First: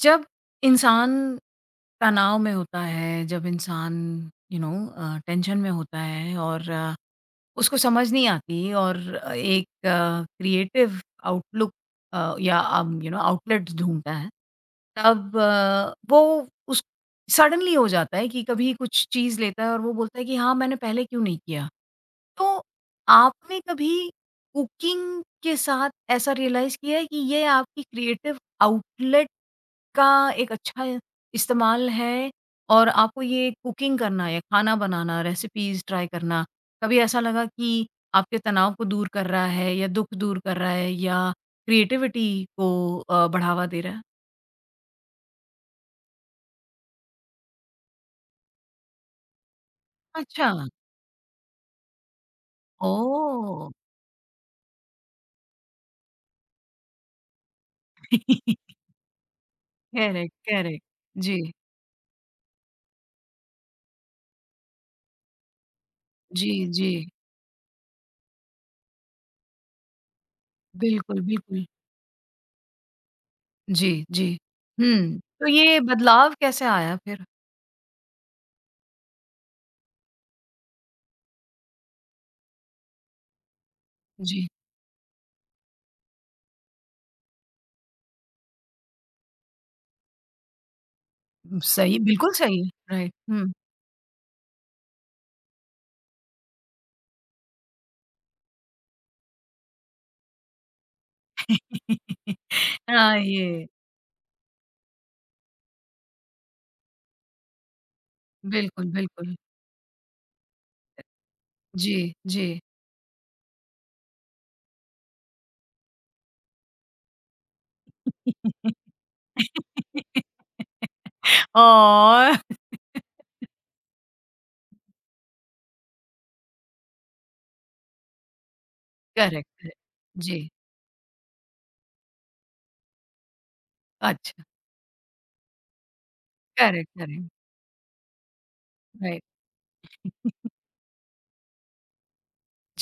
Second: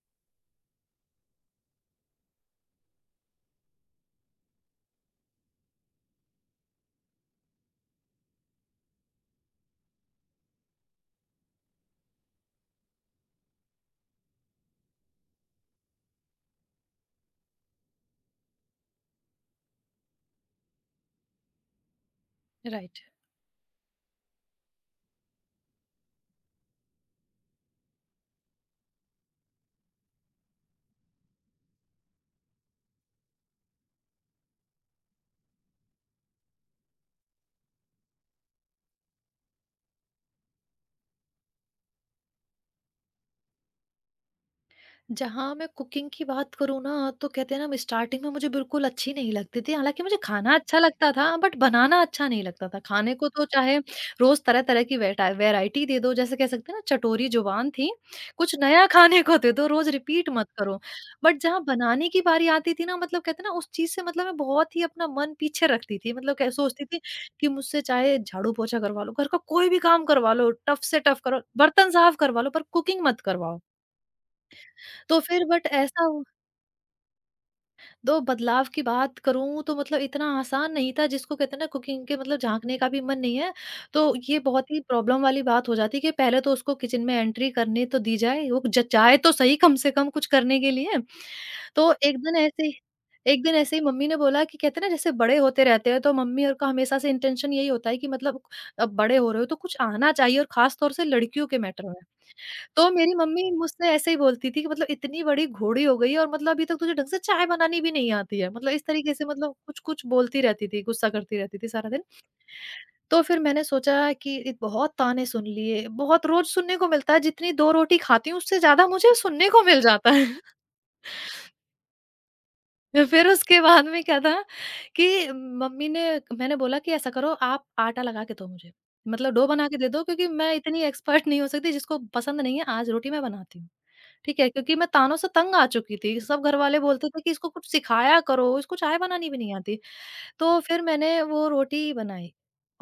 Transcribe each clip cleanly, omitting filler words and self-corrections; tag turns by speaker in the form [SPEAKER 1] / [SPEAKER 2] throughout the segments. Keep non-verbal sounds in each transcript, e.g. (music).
[SPEAKER 1] जब इंसान तनाव में होता है, जब इंसान टेंशन में होता है और उसको समझ नहीं आती और एक क्रिएटिव आउटलुक अ, या अम, यू नो आउटलेट्स ढूँढता है, तब वो उस सडनली हो जाता है कि कभी कुछ चीज़ लेता है और वो बोलता है कि हाँ, मैंने पहले क्यों नहीं किया? तो
[SPEAKER 2] राइट।
[SPEAKER 1] आपने कभी कुकिंग के साथ ऐसा रियलाइज़ किया है कि ये आपकी क्रिएटिव आउटलेट का एक अच्छा इस्तेमाल है और आपको ये कुकिंग करना या खाना बनाना, रेसिपीज़ ट्राई करना, कभी ऐसा लगा कि आपके तनाव को दूर कर रहा है या दुःख दूर कर रहा है या क्रिएटिविटी को बढ़ावा दे रहा है?
[SPEAKER 2] जहाँ मैं कुकिंग की बात करूँ ना, तो कहते हैं ना, मैं स्टार्टिंग में मुझे बिल्कुल अच्छी नहीं लगती थी। हालाँकि मुझे
[SPEAKER 1] अच्छा,
[SPEAKER 2] खाना अच्छा लगता था, बट बनाना अच्छा नहीं लगता था। खाने को तो
[SPEAKER 1] ओह!
[SPEAKER 2] चाहे रोज़ तरह-तरह की वेटा वैरायटी दे दो, जैसे कह सकते हैं ना, चटोरी ज़ुबान थी। कुछ
[SPEAKER 1] (laughs)
[SPEAKER 2] नया खाने को दे दो, रोज़ रिपीट
[SPEAKER 1] करेक्ट,
[SPEAKER 2] मत करो।
[SPEAKER 1] करेक्ट।
[SPEAKER 2] बट
[SPEAKER 1] जी,
[SPEAKER 2] जहाँ बनाने की बारी आती थी ना, मतलब कहते हैं ना, उस चीज़ से मतलब मैं बहुत ही अपना मन पीछे रखती थी। मतलब
[SPEAKER 1] जी,
[SPEAKER 2] कै सोचती
[SPEAKER 1] जी।
[SPEAKER 2] थी कि मुझसे चाहे झाड़ू-पोछा करवा लो, घर का कोई भी काम करवा लो, टफ़ से
[SPEAKER 1] बिल्कुल,
[SPEAKER 2] टफ़ करो,
[SPEAKER 1] बिल्कुल।
[SPEAKER 2] बर्तन साफ करवा लो, पर कुकिंग मत करवाओ।
[SPEAKER 1] जी, जी। हुँ,
[SPEAKER 2] तो फिर
[SPEAKER 1] तो
[SPEAKER 2] बट
[SPEAKER 1] ये
[SPEAKER 2] ऐसा
[SPEAKER 1] बदलाव कैसे आया फिर?
[SPEAKER 2] तो बदलाव की बात करूँ तो मतलब इतना आसान नहीं था, जिसको कहते हैं ना कुकिंग के मतलब झाँकने का भी मन नहीं है। तो ये
[SPEAKER 1] जी,
[SPEAKER 2] बहुत ही प्रॉब्लम वाली बात हो जाती है कि पहले तो उसको किचन में एंट्री करने तो दी जाए, वो ज जाए तो सही, कम से कम कुछ करने के लिए। तो
[SPEAKER 1] सही बिल्कुल सही है। राइट,
[SPEAKER 2] एक
[SPEAKER 1] हुँ।
[SPEAKER 2] दिन ऐसे ही मम्मी ने बोला कि कहते हैं ना, जैसे बड़े होते रहते हैं तो मम्मी और का हमेशा से इंटेंशन यही होता है कि मतलब अब बड़े हो रहे हो तो कुछ आना चाहिए, और ख़ास तौर से लड़कियों के मैटर में।
[SPEAKER 1] (laughs)
[SPEAKER 2] तो मेरी
[SPEAKER 1] हाँ,
[SPEAKER 2] मम्मी
[SPEAKER 1] ये
[SPEAKER 2] मुझसे ऐसे ही बोलती थी कि मतलब इतनी बड़ी घोड़ी हो गई है और मतलब अभी तक तुझे ढंग से चाय बनानी भी नहीं आती है। मतलब इस
[SPEAKER 1] बिल्कुल,
[SPEAKER 2] तरीके से
[SPEAKER 1] बिल्कुल।
[SPEAKER 2] मतलब कुछ-कुछ बोलती रहती थी, गुस्सा करती रहती थी सारा दिन।
[SPEAKER 1] जी, जी।
[SPEAKER 2] तो फिर मैंने सोचा कि इत बहुत ताने सुन लिए, बहुत रोज़ सुनने को मिलता है, जितनी 2 रोटी खाती हूँ उससे ज़्यादा मुझे सुनने को मिल जाता है।
[SPEAKER 1] (laughs)
[SPEAKER 2] (laughs)
[SPEAKER 1] और
[SPEAKER 2] तो फिर उसके बाद में क्या था कि मम्मी ने मैंने बोला कि ऐसा करो, आप आटा लगा के दो मुझे। मतलब
[SPEAKER 1] करेक्ट,
[SPEAKER 2] डो बना
[SPEAKER 1] करेक्ट।
[SPEAKER 2] के दे दो, क्योंकि
[SPEAKER 1] जी,
[SPEAKER 2] मैं इतनी एक्सपर्ट नहीं हो सकती जिसको पसंद नहीं है। आज रोटी मैं बनाती हूँ। ठीक
[SPEAKER 1] अच्छा,
[SPEAKER 2] है, क्योंकि मैं तानों से तंग आ चुकी थी। सब घरवाले
[SPEAKER 1] करेक्ट,
[SPEAKER 2] बोलते थे
[SPEAKER 1] करेक्ट,
[SPEAKER 2] कि इसको कुछ सिखाया करो, इसको चाय
[SPEAKER 1] राइट,
[SPEAKER 2] बनानी भी नहीं आती। तो फिर मैंने वो रोटी बनाई,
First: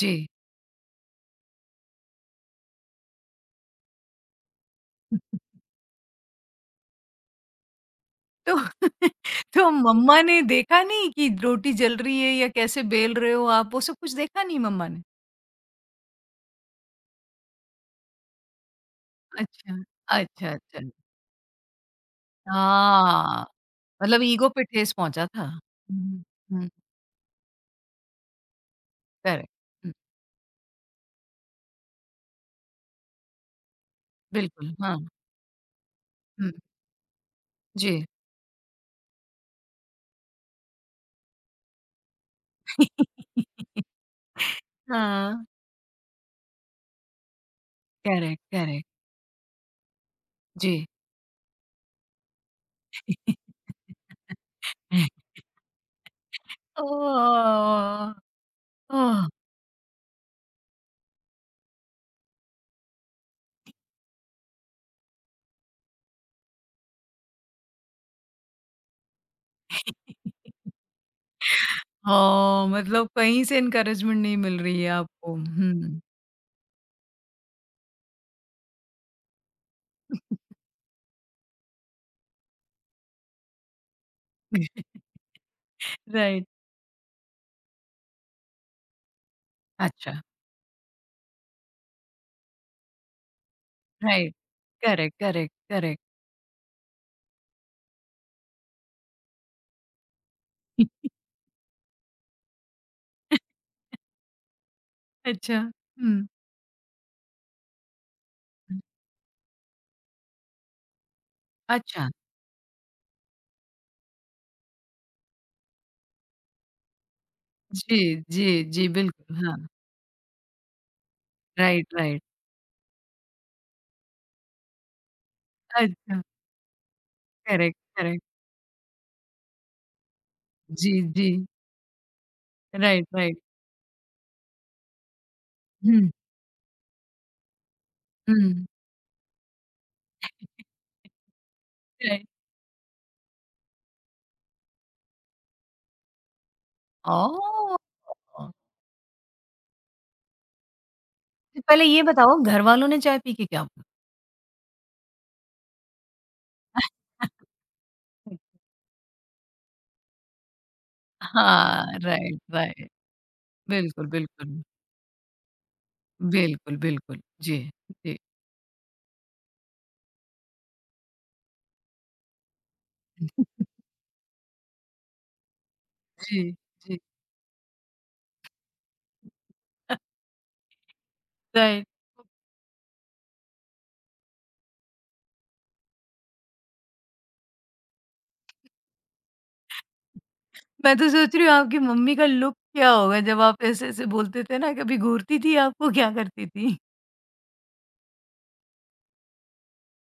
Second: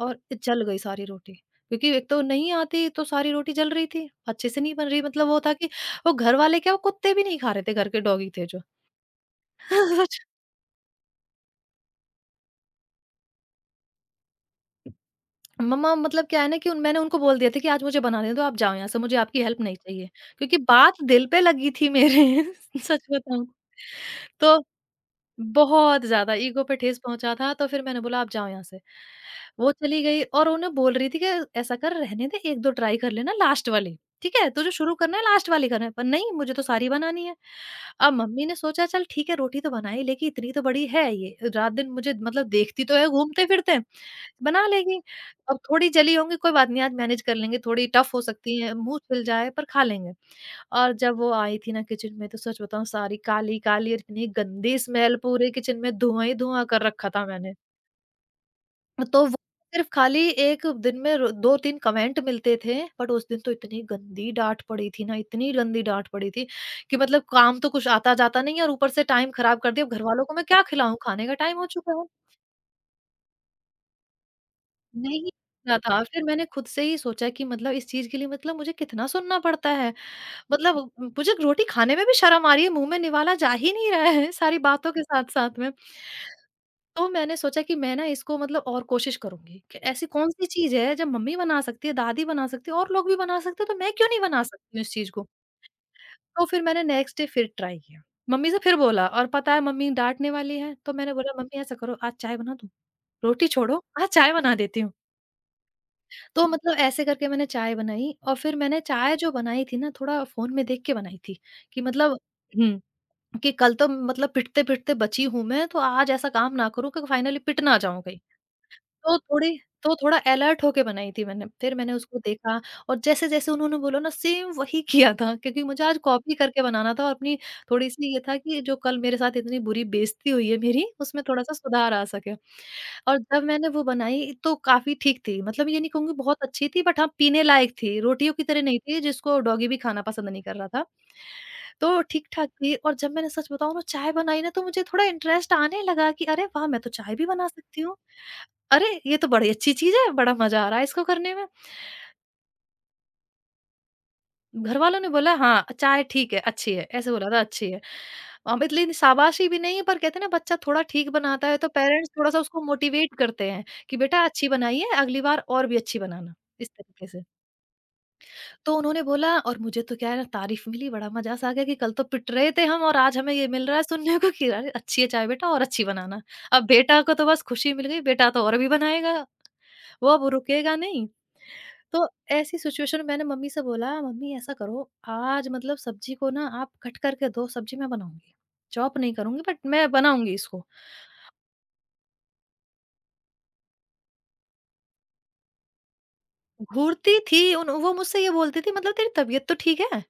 [SPEAKER 2] और जल गई सारी रोटी, क्योंकि एक तो नहीं आती तो सारी रोटी जल रही थी, अच्छे से नहीं बन रही। मतलब
[SPEAKER 1] तो
[SPEAKER 2] वो था कि वो घरवाले क्या, वो कुत्ते भी नहीं खा रहे थे, घर के डॉगी थे जो।
[SPEAKER 1] (laughs) तो
[SPEAKER 2] (laughs)
[SPEAKER 1] मम्मा
[SPEAKER 2] सच
[SPEAKER 1] ने देखा नहीं कि रोटी जल रही है या कैसे बेल रहे हो आप? वो सब कुछ देखा नहीं मम्मा ने?
[SPEAKER 2] मम्मा मतलब क्या है ना कि उन मैंने उनको बोल दिया था कि आज मुझे बनाने दो, आप जाओ यहाँ से, मुझे आपकी हेल्प
[SPEAKER 1] अच्छा,
[SPEAKER 2] नहीं चाहिए,
[SPEAKER 1] अच्छा,
[SPEAKER 2] क्योंकि
[SPEAKER 1] अच्छा।
[SPEAKER 2] बात दिल पे लगी थी मेरे। (laughs) सच
[SPEAKER 1] हाँ,
[SPEAKER 2] बताऊँ
[SPEAKER 1] मतलब ईगो
[SPEAKER 2] तो
[SPEAKER 1] पे ठेस पहुँचा था।
[SPEAKER 2] बहुत
[SPEAKER 1] हुँ,
[SPEAKER 2] ज़्यादा ईगो
[SPEAKER 1] हुँ,
[SPEAKER 2] पे ठेस पहुँचा था, तो फिर मैंने बोला, "आप जाओ यहाँ से।"
[SPEAKER 1] करेक्ट,
[SPEAKER 2] वो
[SPEAKER 1] हुँ,
[SPEAKER 2] चली गई और उन्हें बोल रही थी कि, "ऐसा कर, रहने दे, 1-2 ट्राई कर लेना लास्ट वाली, ठीक है? तुझे
[SPEAKER 1] बिल्कुल,
[SPEAKER 2] शुरू
[SPEAKER 1] हाँ,
[SPEAKER 2] करना है, लास्ट वाली करना है।" पर नहीं,
[SPEAKER 1] हुँ,
[SPEAKER 2] मुझे तो सारी बनानी है।
[SPEAKER 1] जी।
[SPEAKER 2] अब मम्मी ने सोचा, "चल ठीक है, रोटी तो बना ही लेगी, इतनी तो बड़ी है ये। रात-दिन मुझे मतलब देखती तो है
[SPEAKER 1] (laughs)
[SPEAKER 2] घूमते-फिरते, बना लेगी।
[SPEAKER 1] हाँ।
[SPEAKER 2] अब थोड़ी जली होंगी, कोई बात नहीं, आज मैनेज कर लेंगे। थोड़ी टफ़ हो
[SPEAKER 1] करेक्ट,
[SPEAKER 2] सकती हैं,
[SPEAKER 1] करेक्ट।
[SPEAKER 2] मुँह छिल जाए, पर खा लेंगे।"
[SPEAKER 1] जी।
[SPEAKER 2] और जब वो आई थी ना किचन में, तो सच बताऊँ, सारी
[SPEAKER 1] (laughs)
[SPEAKER 2] काली-काली और इतनी गंदी स्मेल, पूरे किचन में धुआँ ही धुआँ कर रखा था मैंने।
[SPEAKER 1] ओह! ओह!
[SPEAKER 2] तो वो सिर्फ़ खाली 1 दिन में रो 2-3 कमेंट मिलते थे, बट उस दिन तो इतनी गंदी डाँट पड़ी थी ना, इतनी गंदी डाँट पड़ी थी कि मतलब काम तो कुछ आता-जाता नहीं है और ऊपर से टाइम खराब कर दिया। अब घरवालों को मैं क्या खिलाऊँ? खाने का टाइम हो चुका है।
[SPEAKER 1] ओह! मतलब कहीं से एनकरेजमेंट नहीं मिल रही है
[SPEAKER 2] नहीं
[SPEAKER 1] आपको।
[SPEAKER 2] ना
[SPEAKER 1] हुँ।
[SPEAKER 2] था। फिर मैंने खुद से ही सोचा कि मतलब इस चीज़ के लिए मतलब मुझे कितना सुनना पड़ता है। मतलब म मुझे रोटी खाने में भी शर्म आ रही है, मुँह में निवाला जा ही नहीं रहा है सारी बातों के
[SPEAKER 1] (laughs)
[SPEAKER 2] साथ-साथ में।
[SPEAKER 1] राइट।
[SPEAKER 2] तो मैंने सोचा कि मैं ना इसको मतलब और कोशिश करूँगी कि ऐसी
[SPEAKER 1] अच्छा,
[SPEAKER 2] कौन-सी चीज़ है जब मम्मी बना सकती है, दादी बना सकती है और लोग भी बना सकते हैं, तो मैं क्यों नहीं
[SPEAKER 1] राइट।
[SPEAKER 2] बना सकती हूँ इस चीज़
[SPEAKER 1] करेक्ट,
[SPEAKER 2] को?
[SPEAKER 1] Correct, correct.
[SPEAKER 2] तो फिर मैंने नेक्स्ट डे फिर ट्राई किया। मम्मी से फिर बोला, और पता है मम्मी डाँटने वाली हैं, तो
[SPEAKER 1] (laughs)
[SPEAKER 2] मैंने बोला, "मम्मी ऐसा करो, आज चाय बना दूँ? रोटी छोड़ो, आज चाय बना देती हूँ।"
[SPEAKER 1] अच्छा। हुँ।
[SPEAKER 2] तो मतलब ऐसे करके मैंने चाय बनाई, और फिर मैंने चाय जो बनाई थी ना थोड़ा फ़ोन में देख के बनाई थी, कि
[SPEAKER 1] अच्छा।
[SPEAKER 2] मतलब हुँ। कि कल तो मतलब पिटते-पिटते बची हूँ मैं, तो आज ऐसा काम ना करूँ कि फाइनली पिट ना
[SPEAKER 1] जी,
[SPEAKER 2] जाऊँ कहीं।
[SPEAKER 1] जी, जी,
[SPEAKER 2] तो
[SPEAKER 1] बिल्कुल, हाँ।
[SPEAKER 2] थोड़ी तो थोड़ा अलर्ट होके बनाई थी मैंने, फिर
[SPEAKER 1] राइट,
[SPEAKER 2] मैंने उसको
[SPEAKER 1] राइट।
[SPEAKER 2] देखा, और जैसे-जैसे उन्होंने बोला ना, सेम वही (laughs) किया था, क्योंकि मुझे आज
[SPEAKER 1] अच्छा,
[SPEAKER 2] कॉपी करके बनाना था, और अपनी
[SPEAKER 1] करेक्ट,
[SPEAKER 2] थोड़ी-सी ये
[SPEAKER 1] करेक्ट।
[SPEAKER 2] था कि जो कल मेरे साथ इतनी बुरी बेइज़्ती हुई है मेरी,
[SPEAKER 1] जी,
[SPEAKER 2] उसमें
[SPEAKER 1] जी।
[SPEAKER 2] थोड़ा-सा सुधार आ सके।
[SPEAKER 1] राइट,
[SPEAKER 2] और
[SPEAKER 1] राइट।
[SPEAKER 2] जब मैंने वो बनाई तो काफ़ी ठीक थी, मतलब ये नहीं
[SPEAKER 1] हुँ,
[SPEAKER 2] कहूँगी बहुत अच्छी थी, बट हाँ, पीने लायक थी, रोटियों की तरह
[SPEAKER 1] हुँ।
[SPEAKER 2] नहीं थी जिसको डॉगी भी खाना पसंद नहीं कर रहा था। तो
[SPEAKER 1] राइट।
[SPEAKER 2] ठीक-ठाक थी, और जब मैंने सच बताऊँ ना चाय बनाई ना, तो मुझे थोड़ा इंटरेस्ट आने लगा कि अरे वाह! मैं तो चाय भी बना
[SPEAKER 1] ओह!
[SPEAKER 2] सकती हूँ। अरे! ये तो बड़ी अच्छी चीज़ है, बड़ा मज़ा आ रहा है इसको करने में।
[SPEAKER 1] तो पहले ये बताओ घरवालों ने चाय पी के क्या
[SPEAKER 2] घरवालों ने बोला, "हाँ, चाय ठीक है, अच्छी है।" ऐसे बोला था अच्छी है। इतनी शाबाशी भी नहीं है, पर कहते हैं ना बच्चा थोड़ा ठीक बनाता है तो
[SPEAKER 1] हाँ,
[SPEAKER 2] पेरेंट्स
[SPEAKER 1] राइट,
[SPEAKER 2] थोड़ा-सा उसको
[SPEAKER 1] राइट।
[SPEAKER 2] मोटिवेट करते हैं कि
[SPEAKER 1] बिल्कुल,
[SPEAKER 2] बेटा अच्छी
[SPEAKER 1] बिल्कुल।
[SPEAKER 2] बनाई है, अगली बार और भी अच्छी बनाना, इस
[SPEAKER 1] बिल्कुल,
[SPEAKER 2] तरीके
[SPEAKER 1] बिल्कुल।
[SPEAKER 2] से।
[SPEAKER 1] जी, जी,
[SPEAKER 2] तो उन्होंने बोला, और मुझे तो क्या है ना, तारीफ़ मिली, बड़ा मज़ा सा आ गया कि कल तो पिट रहे थे हम, और आज हमें ये मिल रहा है सुनने को कि अरे अच्छी है चाय बेटा, और अच्छी बनाना।
[SPEAKER 1] जी,
[SPEAKER 2] अब
[SPEAKER 1] जी।
[SPEAKER 2] बेटा को तो बस खुशी मिल गई, बेटा तो और भी बनाएगा, वो अब रुकेगा नहीं।
[SPEAKER 1] राइट।
[SPEAKER 2] तो ऐसी सिचुएशन में मैंने मम्मी से बोला, "मम्मी ऐसा करो, आज मतलब सब्जी को ना आप कट करके दो, सब्जी मैं बनाऊंगी, चॉप नहीं करूंगी, बट मैं बनाऊंगी इसको।"
[SPEAKER 1] मैं तो सोच रही हूँ आपकी मम्मी का लुक क्या होगा जब आप ऐसे-ऐसे बोलते थे ना, कभी घूरती थी आपको, क्या करती थी?
[SPEAKER 2] घूरती थी उन, वो मुझसे ये बोलती थी, मतलब तेरी तबीयत तो ठीक है?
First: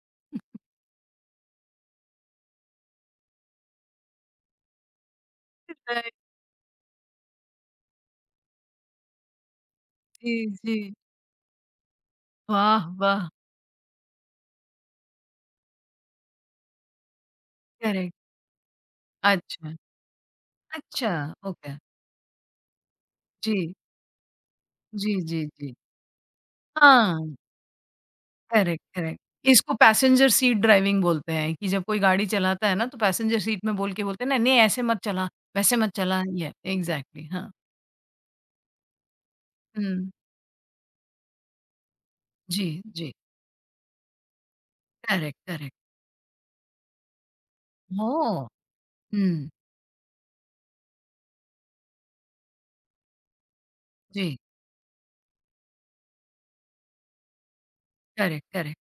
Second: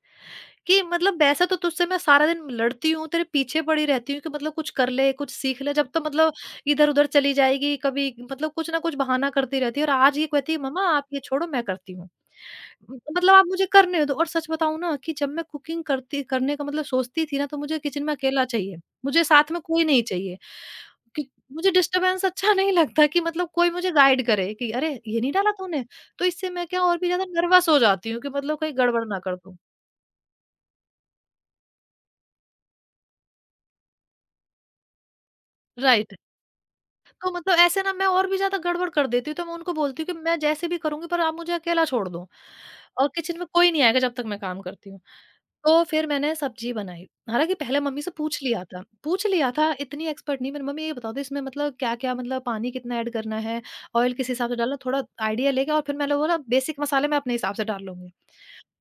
[SPEAKER 2] कि मतलब वैसे तो तुझसे मैं सारा दिन लड़ती हूँ, तेरे पीछे पड़ी रहती हूँ कि मतलब कुछ कर ले, कुछ सीख ले, जब तो
[SPEAKER 1] राइट,
[SPEAKER 2] मतलब इधर-उधर चली जाएगी, कभी मतलब कुछ ना कुछ बहाना करती रहती है, और आज ये
[SPEAKER 1] जी,
[SPEAKER 2] कहती है,
[SPEAKER 1] जी।
[SPEAKER 2] "मम्मा आप ये छोड़ो, मैं करती हूँ।"
[SPEAKER 1] वाह,
[SPEAKER 2] म
[SPEAKER 1] वाह!
[SPEAKER 2] मतलब आप मुझे करने दो। और सच बताऊँ ना कि जब मैं कुकिंग करती करने का मतलब सोचती थी ना, तो मुझे किचन
[SPEAKER 1] करेक्ट।
[SPEAKER 2] में अकेला चाहिए, मुझे साथ में
[SPEAKER 1] अच्छा,
[SPEAKER 2] कोई नहीं चाहिए,
[SPEAKER 1] अच्छा,
[SPEAKER 2] कि मुझे
[SPEAKER 1] ओके।
[SPEAKER 2] डिस्टर्बेंस अच्छा नहीं लगता, कि मतलब कोई
[SPEAKER 1] जी,
[SPEAKER 2] मुझे गाइड करे कि, "अरे!
[SPEAKER 1] जी,
[SPEAKER 2] ये नहीं
[SPEAKER 1] जी,
[SPEAKER 2] डाला
[SPEAKER 1] जी।
[SPEAKER 2] तूने?" तो इससे मैं क्या और भी ज़्यादा
[SPEAKER 1] हाँ।
[SPEAKER 2] नर्वस हो जाती हूँ कि मतलब कहीं
[SPEAKER 1] करेक्ट,
[SPEAKER 2] गड़बड़
[SPEAKER 1] करेक्ट।
[SPEAKER 2] ना कर दूँ।
[SPEAKER 1] इसको पैसेंजर सीट ड्राइविंग बोलते हैं कि जब कोई गाड़ी चलाता है ना, तो पैसेंजर सीट में बोल के बोलते हैं, "नहीं-नहीं, ऐसे मत चला, वैसे मत
[SPEAKER 2] राइट।
[SPEAKER 1] चला।" ये एग्ज़ैक्टली
[SPEAKER 2] तो
[SPEAKER 1] हाँ।
[SPEAKER 2] मतलब ऐसे ना मैं और भी ज़्यादा गड़बड़ कर देती हूँ, तो मैं उनको बोलती
[SPEAKER 1] हुँ।
[SPEAKER 2] हूँ कि मैं जैसे भी करूँगी, पर आप मुझे अकेला छोड़ दो,
[SPEAKER 1] जी,
[SPEAKER 2] और
[SPEAKER 1] जी।
[SPEAKER 2] किचन में कोई नहीं आएगा जब तक मैं काम करती हूँ।
[SPEAKER 1] Correct, correct.
[SPEAKER 2] तो फिर मैंने सब्ज़ी बनाई, हालाँकि पहले मम्मी से पूछ
[SPEAKER 1] ओह!
[SPEAKER 2] लिया था पूछ
[SPEAKER 1] हुँ।
[SPEAKER 2] लिया था इतनी एक्सपर्ट नहीं मेरी मम्मी, ये बता दो इसमें मतलब क्या-क्या, मतलब पानी कितना ऐड करना है, ऑयल किस
[SPEAKER 1] जी।
[SPEAKER 2] हिसाब से डालना, थोड़ा आइडिया लेके, और फिर मैंने बोला बेसिक मसाले मैं अपने हिसाब से डाल लूँगी।
[SPEAKER 1] Correct, correct.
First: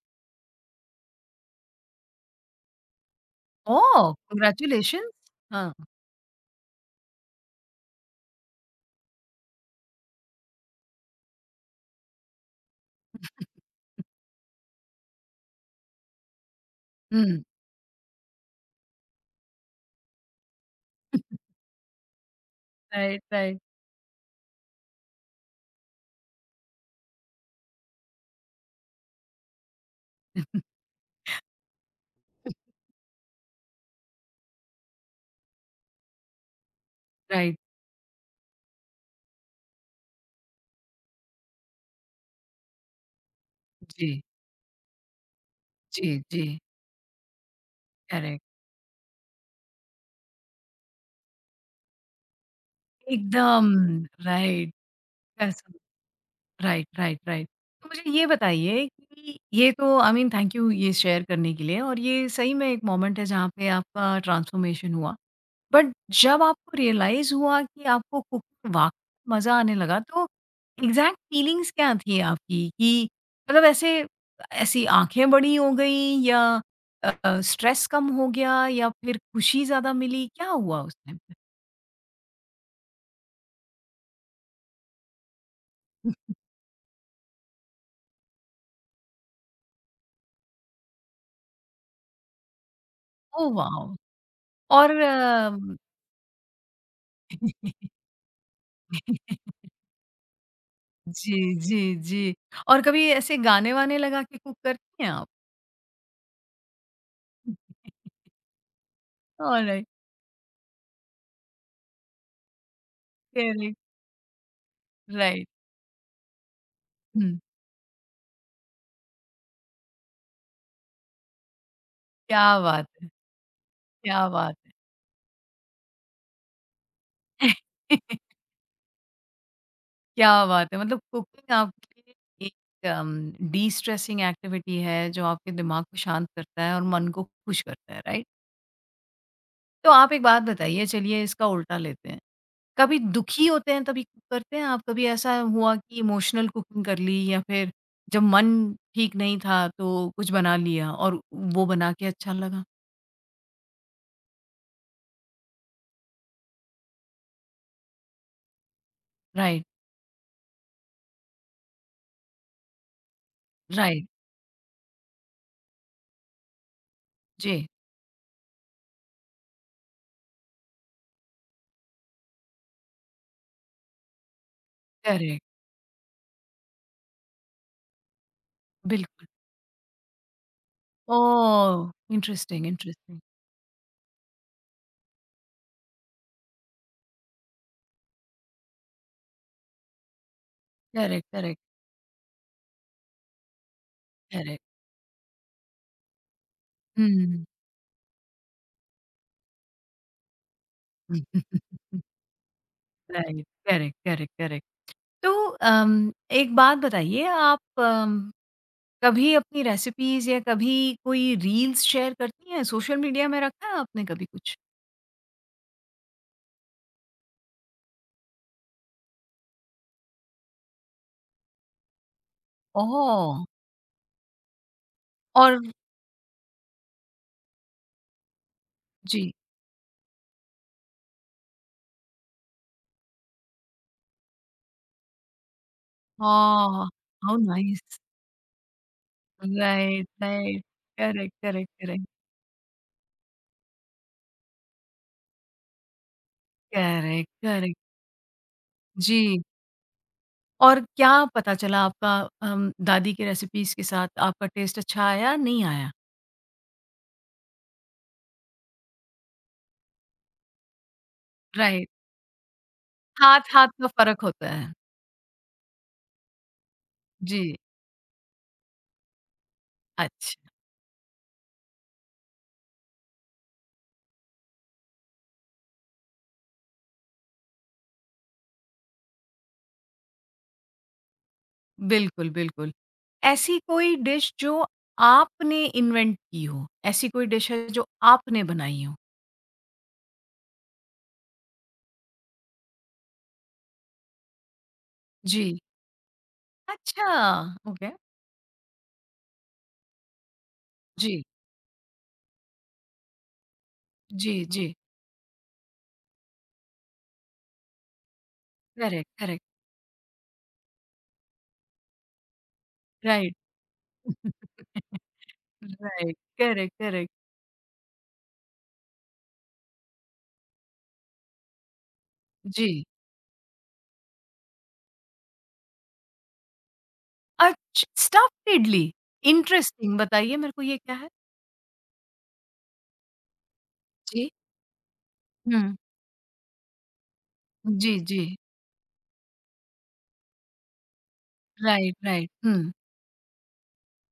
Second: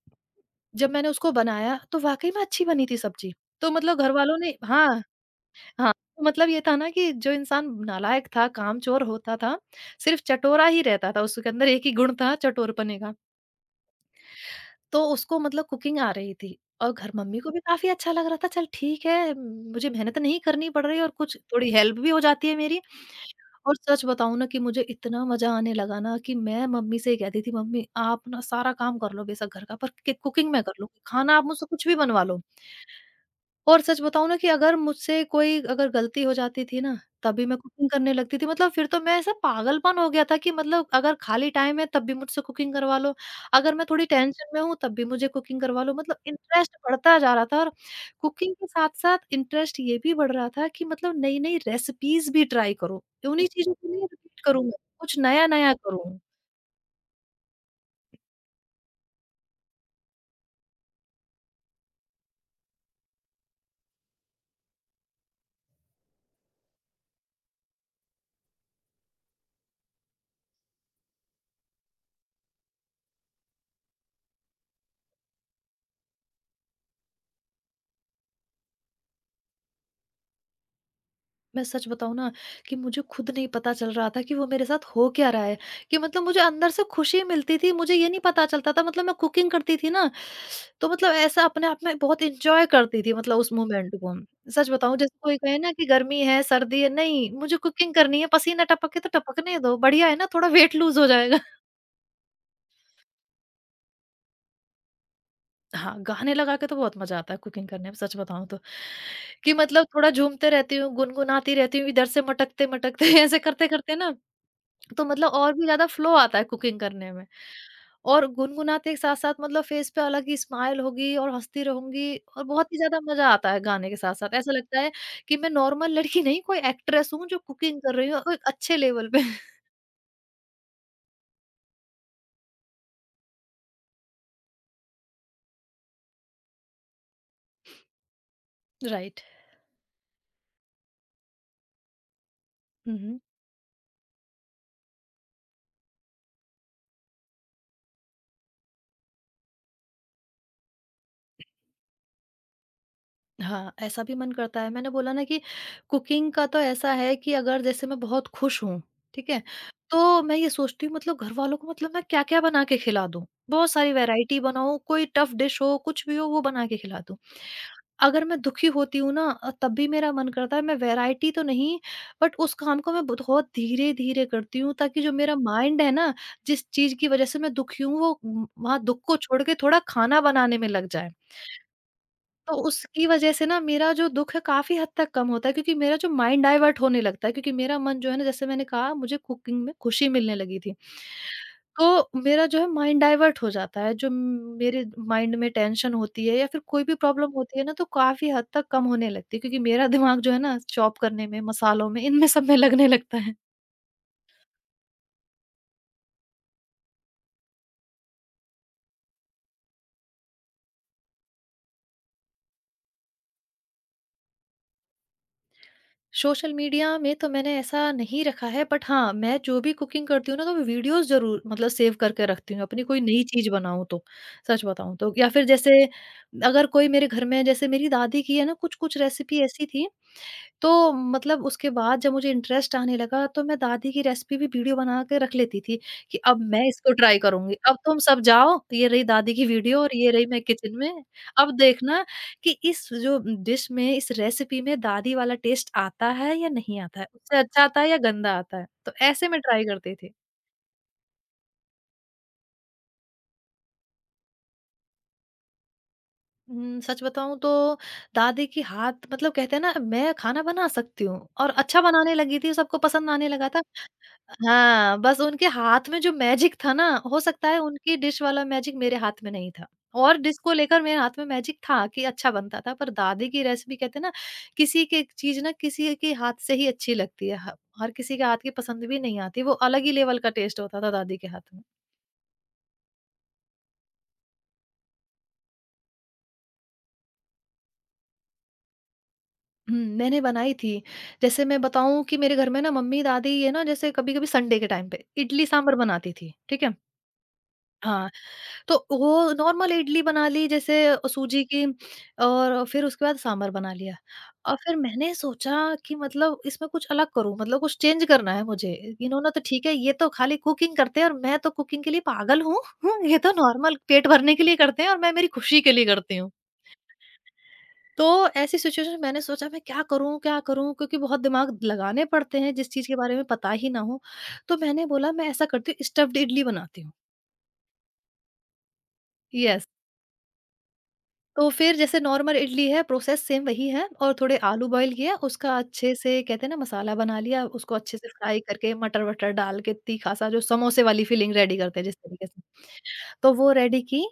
[SPEAKER 2] जब मैंने उसको बनाया तो वाक़ई में अच्छी बनी थी सब्ज़ी। तो मतलब
[SPEAKER 1] ओह!
[SPEAKER 2] घरवालों ने, हाँ।
[SPEAKER 1] कांग्रेचुलेशन्स! हाँ।
[SPEAKER 2] हाँ, तो मतलब ये था ना कि जो इंसान नालायक था, कामचोर होता था, सिर्फ़ चटोरा ही रहता था, उसके अंदर एक ही गुण था चटोरपने का। तो उसको मतलब कुकिंग आ रही थी, और घर मम्मी
[SPEAKER 1] हुँ।
[SPEAKER 2] को भी काफ़ी अच्छा लग रहा था, चल ठीक है, मुझे मेहनत नहीं करनी पड़ रही, और कुछ थोड़ी हेल्प भी हो जाती है मेरी।
[SPEAKER 1] Right, right. राइट।
[SPEAKER 2] और सच बताऊँ ना कि मुझे इतना मज़ा आने लगा ना कि मैं मम्मी से ही कहती थी, "मम्मी आप ना सारा काम कर लो बेशक घर का, पर कि कुकिंग मैं
[SPEAKER 1] (laughs)
[SPEAKER 2] कर लूँगी, खाना आप मुझसे कुछ भी बनवा लो।" और सच बताऊँ ना कि अगर मुझसे कोई अगर गलती हो जाती थी ना, तभी मैं कुकिंग करने लगती थी। मतलब फिर तो मैं ऐसा पागलपन हो गया था कि मतलब अगर खाली टाइम है तब भी मुझसे कुकिंग करवा लो, अगर मैं थोड़ी
[SPEAKER 1] जी,
[SPEAKER 2] टेंशन में हूँ तब भी मुझे कुकिंग करवा लो। मतलब
[SPEAKER 1] जी, जी।
[SPEAKER 2] इंटरेस्ट बढ़ता जा रहा था, और
[SPEAKER 1] करेक्ट।
[SPEAKER 2] कुकिंग के साथ-साथ इंटरेस्ट ये भी बढ़ रहा था कि मतलब नई-नई रेसिपीज़ भी ट्राई करूँ। उन्हीं
[SPEAKER 1] एकदम
[SPEAKER 2] चीज़ों को नहीं रिपीट करूँ मैं,
[SPEAKER 1] राइट।
[SPEAKER 2] कुछ
[SPEAKER 1] कैसा
[SPEAKER 2] नया-नया करूँ।
[SPEAKER 1] Right, right, right. तो मुझे ये बताइए कि ये तो आई मीन थैंक यू ये शेयर करने के लिए और ये सही में एक मोमेंट है जहाँ पे आपका ट्रांसफॉर्मेशन हुआ। बट जब आपको रियलाइज़ हुआ कि आपको कुकिंग वाक़ई मज़ा आने लगा तो एग्ज़ैक्ट फीलिंग्स क्या थी आपकी कि मतलब ऐसे ऐसी आँखें बड़ी हो गईं या स्ट्रेस कम हो गया या फिर खुशी ज़्यादा मिली? क्या हुआ उस टाइम पे?
[SPEAKER 2] मैं सच बताऊँ ना, कि मुझे खुद नहीं पता चल रहा था कि वो मेरे साथ हो क्या रहा है, कि मतलब मुझे अंदर से खुशी मिलती थी, मुझे ये नहीं पता चलता था। मतलब मैं कुकिंग करती थी ना, तो मतलब ऐसा अपने आप में बहुत एन्जॉय करती थी मतलब
[SPEAKER 1] ओह
[SPEAKER 2] उस
[SPEAKER 1] वाओ!
[SPEAKER 2] मोमेंट को। सच
[SPEAKER 1] और
[SPEAKER 2] बताऊँ, जैसे कोई कहे ना कि गर्मी है, सर्दी है, नहीं मुझे कुकिंग
[SPEAKER 1] (laughs)
[SPEAKER 2] करनी है, पसीना टपके तो टपकने दो, बढ़िया है ना, थोड़ा वेट लूज़ हो जाएगा।
[SPEAKER 1] जी,
[SPEAKER 2] (laughs)
[SPEAKER 1] जी, जी। और कभी ऐसे गाने-वाने लगा के कुक करती हैं आप?
[SPEAKER 2] हाँ, गाने लगा के तो बहुत मज़ा आता है कुकिंग करने में, सच बताऊँ तो, कि
[SPEAKER 1] ऑलराइट,
[SPEAKER 2] मतलब थोड़ा झूमते रहती हूँ, गुनगुनाती रहती हूँ, इधर से मटकते-मटकते (laughs) ऐसे
[SPEAKER 1] करेक्ट,
[SPEAKER 2] करते-करते ना, तो मतलब
[SPEAKER 1] राइट।
[SPEAKER 2] और भी ज़्यादा फ्लो आता है कुकिंग करने में।
[SPEAKER 1] हुँ,
[SPEAKER 2] और गुनगुनाते के साथ-साथ मतलब फेस पे अलग ही स्माइल होगी, और हँसती रहूँगी, और
[SPEAKER 1] क्या
[SPEAKER 2] बहुत ही
[SPEAKER 1] बात
[SPEAKER 2] ज़्यादा
[SPEAKER 1] है!
[SPEAKER 2] मज़ा आता है गाने के
[SPEAKER 1] क्या
[SPEAKER 2] साथ-साथ। ऐसा
[SPEAKER 1] बात है!
[SPEAKER 2] लगता है कि मैं नॉर्मल लड़की नहीं, कोई एक्ट्रेस हूँ जो कुकिंग कर रही हूँ, और
[SPEAKER 1] (laughs)
[SPEAKER 2] एक अच्छे लेवल पे। (laughs)
[SPEAKER 1] क्या बात है! मतलब कुकिंग आपके लिए एक डिस्ट्रेसिंग एक्टिविटी है, जो आपके दिमाग को शांत करता है और मन को खुश करता है, राइट?
[SPEAKER 2] राइट।
[SPEAKER 1] तो आप एक बात बताइए, चलिए इसका उल्टा लेते हैं। कभी
[SPEAKER 2] हुँ, हुँ।
[SPEAKER 1] दुखी होते हैं तभी कुक करते हैं आप? कभी ऐसा हुआ कि इमोशनल कुकिंग कर ली या फिर जब मन ठीक नहीं था तो कुछ बना लिया और वो बना के अच्छा लगा?
[SPEAKER 2] हाँ, ऐसा भी मन करता है। मैंने बोला ना कि कुकिंग का तो ऐसा है कि अगर जैसे मैं बहुत खुश हूँ, ठीक है?
[SPEAKER 1] राइट,
[SPEAKER 2] तो मैं ये सोचती हूँ, मतलब घरवालों को, मतलब मैं क्या-क्या बना के खिला दूँ। बहुत सारी
[SPEAKER 1] राइट।
[SPEAKER 2] वैरायटी बनाऊँ, कोई टफ़ डिश हो, कुछ भी हो, वो बना के खिला दूँ।
[SPEAKER 1] जी,
[SPEAKER 2] अगर मैं दुखी होती हूँ ना तब भी मेरा मन करता है, मैं वैरायटी तो नहीं, बट उस काम को मैं बहुत धीरे-धीरे करती हूँ, ताकि जो मेरा
[SPEAKER 1] करेक्ट,
[SPEAKER 2] माइंड है ना, जिस चीज़ की वज़ह से मैं दुखी हूँ, वो वहाँ दुःख को
[SPEAKER 1] बिल्कुल।
[SPEAKER 2] छोड़ के थोड़ा खाना बनाने में लग जाए।
[SPEAKER 1] ओह!
[SPEAKER 2] तो
[SPEAKER 1] इंटरेस्टिंग,
[SPEAKER 2] उसकी
[SPEAKER 1] इंटरेस्टिंग।
[SPEAKER 2] वजह से ना मेरा जो दुःख है काफ़ी हद तक कम होता है, क्योंकि मेरा जो माइंड डाइवर्ट होने लगता है, क्योंकि मेरा मन जो है ना, जैसे मैंने कहा, मुझे कुकिंग में खुशी मिलने लगी थी।
[SPEAKER 1] करेक्ट, करेक्ट,
[SPEAKER 2] तो मेरा जो है माइंड डाइवर्ट हो जाता है, जो
[SPEAKER 1] करेक्ट।
[SPEAKER 2] मेरे माइंड में टेंशन होती है या फिर कोई भी प्रॉब्लम
[SPEAKER 1] हुँ।
[SPEAKER 2] होती है ना, तो काफ़ी हद तक कम होने लगती है, क्योंकि मेरा दिमाग जो है ना, चॉप करने में, मसालों
[SPEAKER 1] (laughs)
[SPEAKER 2] में, इनमें सब में लगने लगता है।
[SPEAKER 1] Right, correct, correct, correct. तो एक बात बताइए आप कभी अपनी रेसिपीज़ या कभी कोई रील्स शेयर करती हैं? सोशल मीडिया में रखा है आपने कभी कुछ?
[SPEAKER 2] सोशल मीडिया में तो मैंने ऐसा नहीं रखा है, बट हाँ, मैं जो भी कुकिंग करती हूँ ना, तो मैं वीडियोज़ ज़रूर मतलब सेव करके रखती हूँ, अपनी कोई नई
[SPEAKER 1] ओह!
[SPEAKER 2] चीज़ बनाऊँ तो, सच बताऊँ तो। या फिर
[SPEAKER 1] और
[SPEAKER 2] जैसे अगर कोई मेरे घर में, जैसे मेरी दादी की है ना कुछ-कुछ
[SPEAKER 1] जी,
[SPEAKER 2] रेसिपी ऐसी थी, तो मतलब उसके बाद जब मुझे इंटरेस्ट आने लगा, तो मैं दादी की रेसिपी भी वीडियो बना के रख लेती थी, कि अब मैं
[SPEAKER 1] हाँ,
[SPEAKER 2] इसको ट्राई
[SPEAKER 1] हाउ
[SPEAKER 2] करूँगी। अब तुम
[SPEAKER 1] नाइस।
[SPEAKER 2] सब जाओ, ये रही दादी की वीडियो और
[SPEAKER 1] राइट,
[SPEAKER 2] ये रही मैं
[SPEAKER 1] राइट,
[SPEAKER 2] किचन में।
[SPEAKER 1] करेक्ट,
[SPEAKER 2] अब
[SPEAKER 1] करेक्ट,
[SPEAKER 2] देखना
[SPEAKER 1] करेक्ट,
[SPEAKER 2] कि इस जो डिश में, इस रेसिपी में दादी वाला टेस्ट आता है या नहीं आता है?
[SPEAKER 1] करेक्ट,
[SPEAKER 2] उससे अच्छा
[SPEAKER 1] करेक्ट,
[SPEAKER 2] आता है या गंदा आता है? तो ऐसे मैं
[SPEAKER 1] जी।
[SPEAKER 2] ट्राई करती थी।
[SPEAKER 1] और क्या पता चला आपका दादी की रेसिपीज़ के साथ आपका टेस्ट अच्छा आया, नहीं आया?
[SPEAKER 2] सच बताऊँ तो दादी की हाथ, मतलब कहते हैं ना, मैं खाना बना सकती हूँ और अच्छा
[SPEAKER 1] राइट,
[SPEAKER 2] बनाने लगी थी, सबको पसंद आने लगा था।
[SPEAKER 1] हाथ-हाथ का फ़र्क होता है।
[SPEAKER 2] हाँ, बस उनके हाथ में जो मैजिक था ना, हो सकता
[SPEAKER 1] जी,
[SPEAKER 2] है उनकी डिश वाला मैजिक मेरे हाथ में नहीं था, और डिश
[SPEAKER 1] अच्छा,
[SPEAKER 2] को लेकर मेरे हाथ में मैजिक था कि अच्छा बनता था, पर दादी की रेसिपी, कहते हैं ना, किसी की चीज़ ना किसी के हाथ से ही अच्छी लगती है। ह हर किसी के हाथ की पसंद भी नहीं आती, वो अलग ही लेवल का टेस्ट होता था दादी के हाथ में।
[SPEAKER 1] बिल्कुल, बिल्कुल। ऐसी कोई डिश जो आपने इन्वेंट की हो, ऐसी कोई डिश है जो आपने बनाई हो?
[SPEAKER 2] हुँ, मैंने बनाई थी। जैसे मैं बताऊँ, कि मेरे घर में ना मम्मी-दादी ये ना, जैसे कभी-कभी संडे के टाइम पे
[SPEAKER 1] जी,
[SPEAKER 2] इडली-सांभर बनाती थी, ठीक है?
[SPEAKER 1] अच्छा, ओके।
[SPEAKER 2] हाँ, तो वो नॉर्मल इडली बना ली, जैसे
[SPEAKER 1] जी,
[SPEAKER 2] सूजी की, और फिर उसके बाद सांभर बना लिया।
[SPEAKER 1] जी,
[SPEAKER 2] और
[SPEAKER 1] जी।
[SPEAKER 2] फिर मैंने सोचा कि मतलब इसमें कुछ अलग करूँ, मतलब कुछ चेंज करना है मुझे।
[SPEAKER 1] करेक्ट,
[SPEAKER 2] इन्होंने तो
[SPEAKER 1] करेक्ट,
[SPEAKER 2] ठीक है, ये तो खाली कुकिंग करते हैं, और मैं तो कुकिंग के लिए पागल हूँ। (laughs) ये तो
[SPEAKER 1] राइट.
[SPEAKER 2] नॉर्मल पेट भरने के लिए करते हैं, और
[SPEAKER 1] (laughs)
[SPEAKER 2] मैं मेरी खुशी के लिए
[SPEAKER 1] राइट,
[SPEAKER 2] करती हूँ।
[SPEAKER 1] करेक्ट, करेक्ट,
[SPEAKER 2] तो ऐसी सिचुएशन में मैंने सोचा, मैं क्या करूँ, क्या करूँ? क्योंकि बहुत दिमाग लगाने पड़ते
[SPEAKER 1] (laughs)
[SPEAKER 2] हैं जिस
[SPEAKER 1] जी।
[SPEAKER 2] चीज़ के बारे में पता ही ना हो। तो मैंने बोला, मैं ऐसा करती हूँ, स्टफ्ड इडली बनाती हूँ।
[SPEAKER 1] अच्छ स्टफ़्ड इडली,
[SPEAKER 2] यस।
[SPEAKER 1] इंटरेस्टिंग बताइए मेरे को ये क्या है?
[SPEAKER 2] तो फिर जैसे नॉर्मल इडली है, प्रोसेस सेम वही है, और
[SPEAKER 1] जी,
[SPEAKER 2] थोड़े आलू बॉयल किया, उसका
[SPEAKER 1] हुँ,
[SPEAKER 2] अच्छे से, कहते हैं ना, मसाला बना लिया, उसको
[SPEAKER 1] जी,
[SPEAKER 2] अच्छे से
[SPEAKER 1] जी,
[SPEAKER 2] फ्राई करके मटर-वटर डाल के तीखा-सा, जो समोसे वाली फीलिंग रेडी करते हैं जिस
[SPEAKER 1] राइट,
[SPEAKER 2] तरीके
[SPEAKER 1] राइट,
[SPEAKER 2] से,
[SPEAKER 1] हुँ,
[SPEAKER 2] तो वो रेडी की।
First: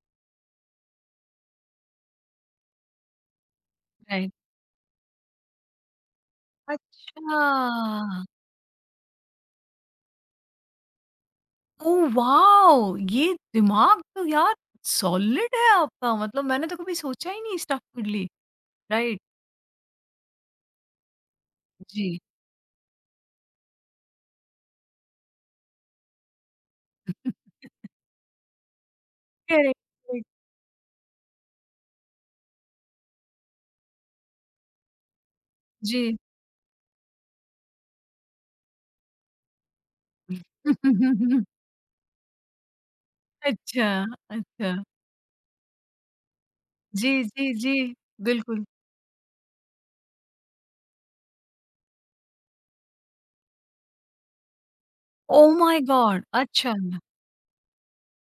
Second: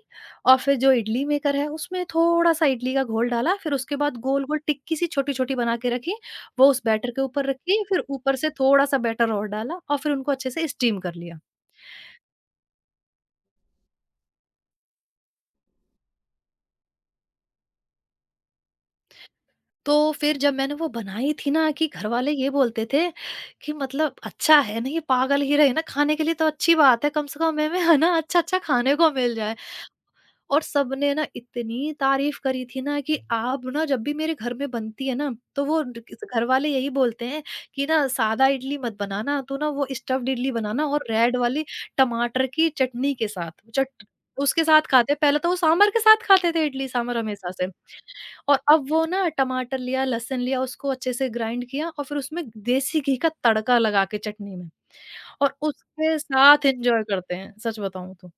[SPEAKER 2] और फिर जो इडली मेकर है, उसमें थोड़ा-सा इडली का घोल डाला, फिर उसके बाद
[SPEAKER 1] राइट,
[SPEAKER 2] गोल-गोल टिक्की-सी छोटी-छोटी बना के रखी, वो उस बैटर के
[SPEAKER 1] अच्छा।
[SPEAKER 2] ऊपर रखी, फिर ऊपर से थोड़ा-सा बैटर और डाला, और फिर उनको अच्छे से स्टीम कर लिया।
[SPEAKER 1] Oh wow! ये दिमाग तो यार सॉलिड है आपका, मतलब मैंने तो कभी सोचा ही नहीं स्टफ़्ड इडली, राइट,
[SPEAKER 2] तो फिर जब मैंने वो बनाई थी ना, कि
[SPEAKER 1] जी।
[SPEAKER 2] घरवाले ये बोलते थे कि मतलब अच्छा है ना, ये पागल ही रहे ना खाने के लिए, तो अच्छी बात है, कम
[SPEAKER 1] (laughs)
[SPEAKER 2] से कम हमें है ना अच्छा अच्छा खाने को मिल जाए।
[SPEAKER 1] करेक्ट, करेक्ट,
[SPEAKER 2] और सबने ना इतनी तारीफ करी थी ना, कि आप ना जब भी मेरे घर में बनती है ना, तो वो
[SPEAKER 1] जी।
[SPEAKER 2] घर वाले यही बोलते हैं कि ना सादा इडली मत बनाना, तो ना वो स्टफ्ड इडली बनाना, और रेड
[SPEAKER 1] (laughs)
[SPEAKER 2] वाली टमाटर की चटनी के साथ
[SPEAKER 1] अच्छा,
[SPEAKER 2] चट, उसके
[SPEAKER 1] अच्छा,
[SPEAKER 2] साथ खाते। पहले तो वो सांबर के साथ खाते थे, इडली
[SPEAKER 1] जी,
[SPEAKER 2] सांबर हमेशा
[SPEAKER 1] जी,
[SPEAKER 2] से,
[SPEAKER 1] जी,
[SPEAKER 2] और
[SPEAKER 1] बिल्कुल।
[SPEAKER 2] अब वो ना टमाटर लिया, लहसुन लिया, उसको अच्छे से ग्राइंड किया, और फिर उसमें देसी घी का तड़का लगा के चटनी, में
[SPEAKER 1] ओह
[SPEAKER 2] और
[SPEAKER 1] माय
[SPEAKER 2] उसके
[SPEAKER 1] गॉड!
[SPEAKER 2] साथ
[SPEAKER 1] अच्छा,
[SPEAKER 2] एन्जॉय करते हैं, सच बताऊँ तो।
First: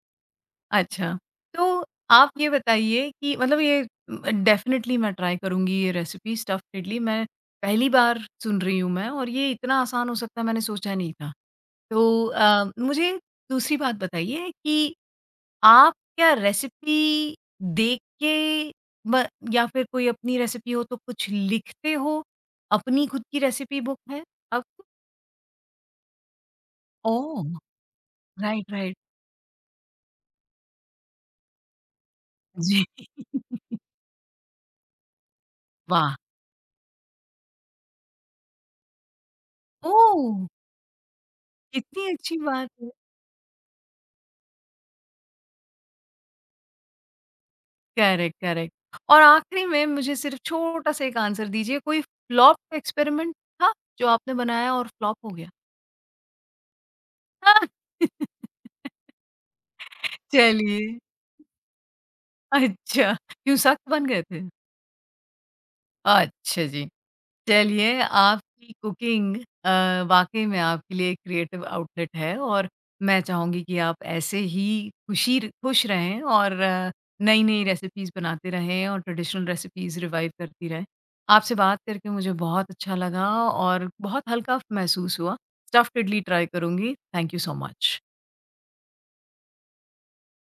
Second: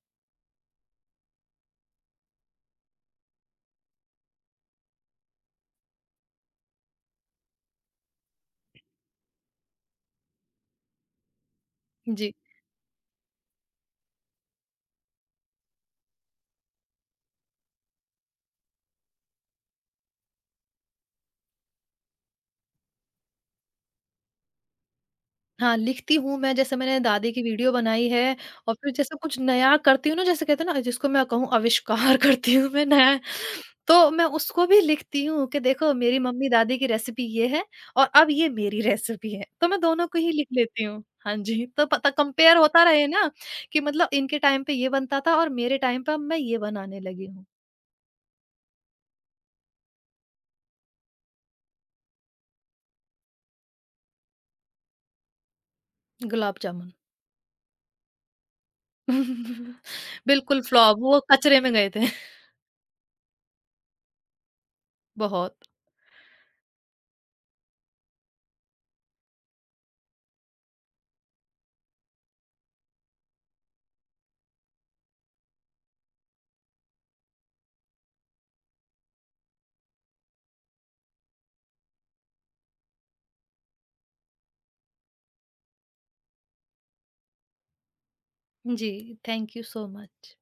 [SPEAKER 1] अच्छा। तो आप ये बताइए कि मतलब ये डेफ़िनेटली मैं ट्राई करूँगी ये रेसिपी स्टफ़्ड इडली, मैं पहली बार सुन रही हूँ मैं और ये इतना आसान हो सकता है मैंने सोचा नहीं था। तो
[SPEAKER 2] जी।
[SPEAKER 1] मुझे दूसरी बात बताइए कि आप क्या रेसिपी देख के ब या फिर कोई अपनी रेसिपी हो तो कुछ लिखते हो? अपनी खुद की रेसिपी बुक है आपकी?
[SPEAKER 2] हाँ, लिखती हूँ मैं, जैसे मैंने दादी की
[SPEAKER 1] ओह!
[SPEAKER 2] वीडियो बनाई है,
[SPEAKER 1] राइट,
[SPEAKER 2] और फिर
[SPEAKER 1] राइट।
[SPEAKER 2] जैसे कुछ नया करती हूँ ना, जैसे कहते हैं ना, जिसको मैं कहूँ आविष्कार (laughs) करती हूँ
[SPEAKER 1] जी।
[SPEAKER 2] मैं नया,
[SPEAKER 1] (laughs)
[SPEAKER 2] तो मैं उसको भी लिखती हूँ कि देखो,
[SPEAKER 1] वाह!
[SPEAKER 2] मेरी मम्मी-दादी की रेसिपी ये है, और अब ये मेरी रेसिपी है। तो मैं दोनों को ही
[SPEAKER 1] ओह!
[SPEAKER 2] लिख लेती हूँ। हाँ जी, तो
[SPEAKER 1] कितनी
[SPEAKER 2] पता
[SPEAKER 1] अच्छी
[SPEAKER 2] कंपेयर
[SPEAKER 1] बात
[SPEAKER 2] होता
[SPEAKER 1] है।
[SPEAKER 2] रहे ना, कि मतलब इनके टाइम पे ये बनता था, और मेरे टाइम पे अब मैं ये बनाने लगी हूँ।
[SPEAKER 1] करेक्ट, करेक्ट और आखिरी में मुझे सिर्फ छोटा-सा एक आंसर दीजिए, कोई फ्लॉप एक्सपेरिमेंट था, जो आपने बनाया और फ्लॉप हो गया?
[SPEAKER 2] गुलाब जामुन।
[SPEAKER 1] (laughs)
[SPEAKER 2] (laughs) बिल्कुल
[SPEAKER 1] चलिए,
[SPEAKER 2] फ्लॉप, वो कचरे में गए थे। (laughs)
[SPEAKER 1] अच्छा, क्यों सख्त बन गए थे?
[SPEAKER 2] बहुत।
[SPEAKER 1] अच्छा जी। चलिए, आपकी कुकिंग वाक़ई में आपके लिए क्रिएटिव आउटलेट है और मैं चाहूँगी कि आप ऐसे ही खुश रहें और नई-नई रेसिपीज़ बनाते रहें और ट्रेडिशनल रेसिपीज़ रिवाइव करती रहें। आपसे बात करके मुझे बहुत अच्छा लगा और बहुत हल्का महसूस हुआ। स्टफ़्ड इडली ट्राई करूँगी। Thank you so much.
[SPEAKER 2] जी, थैंक यू सो मच।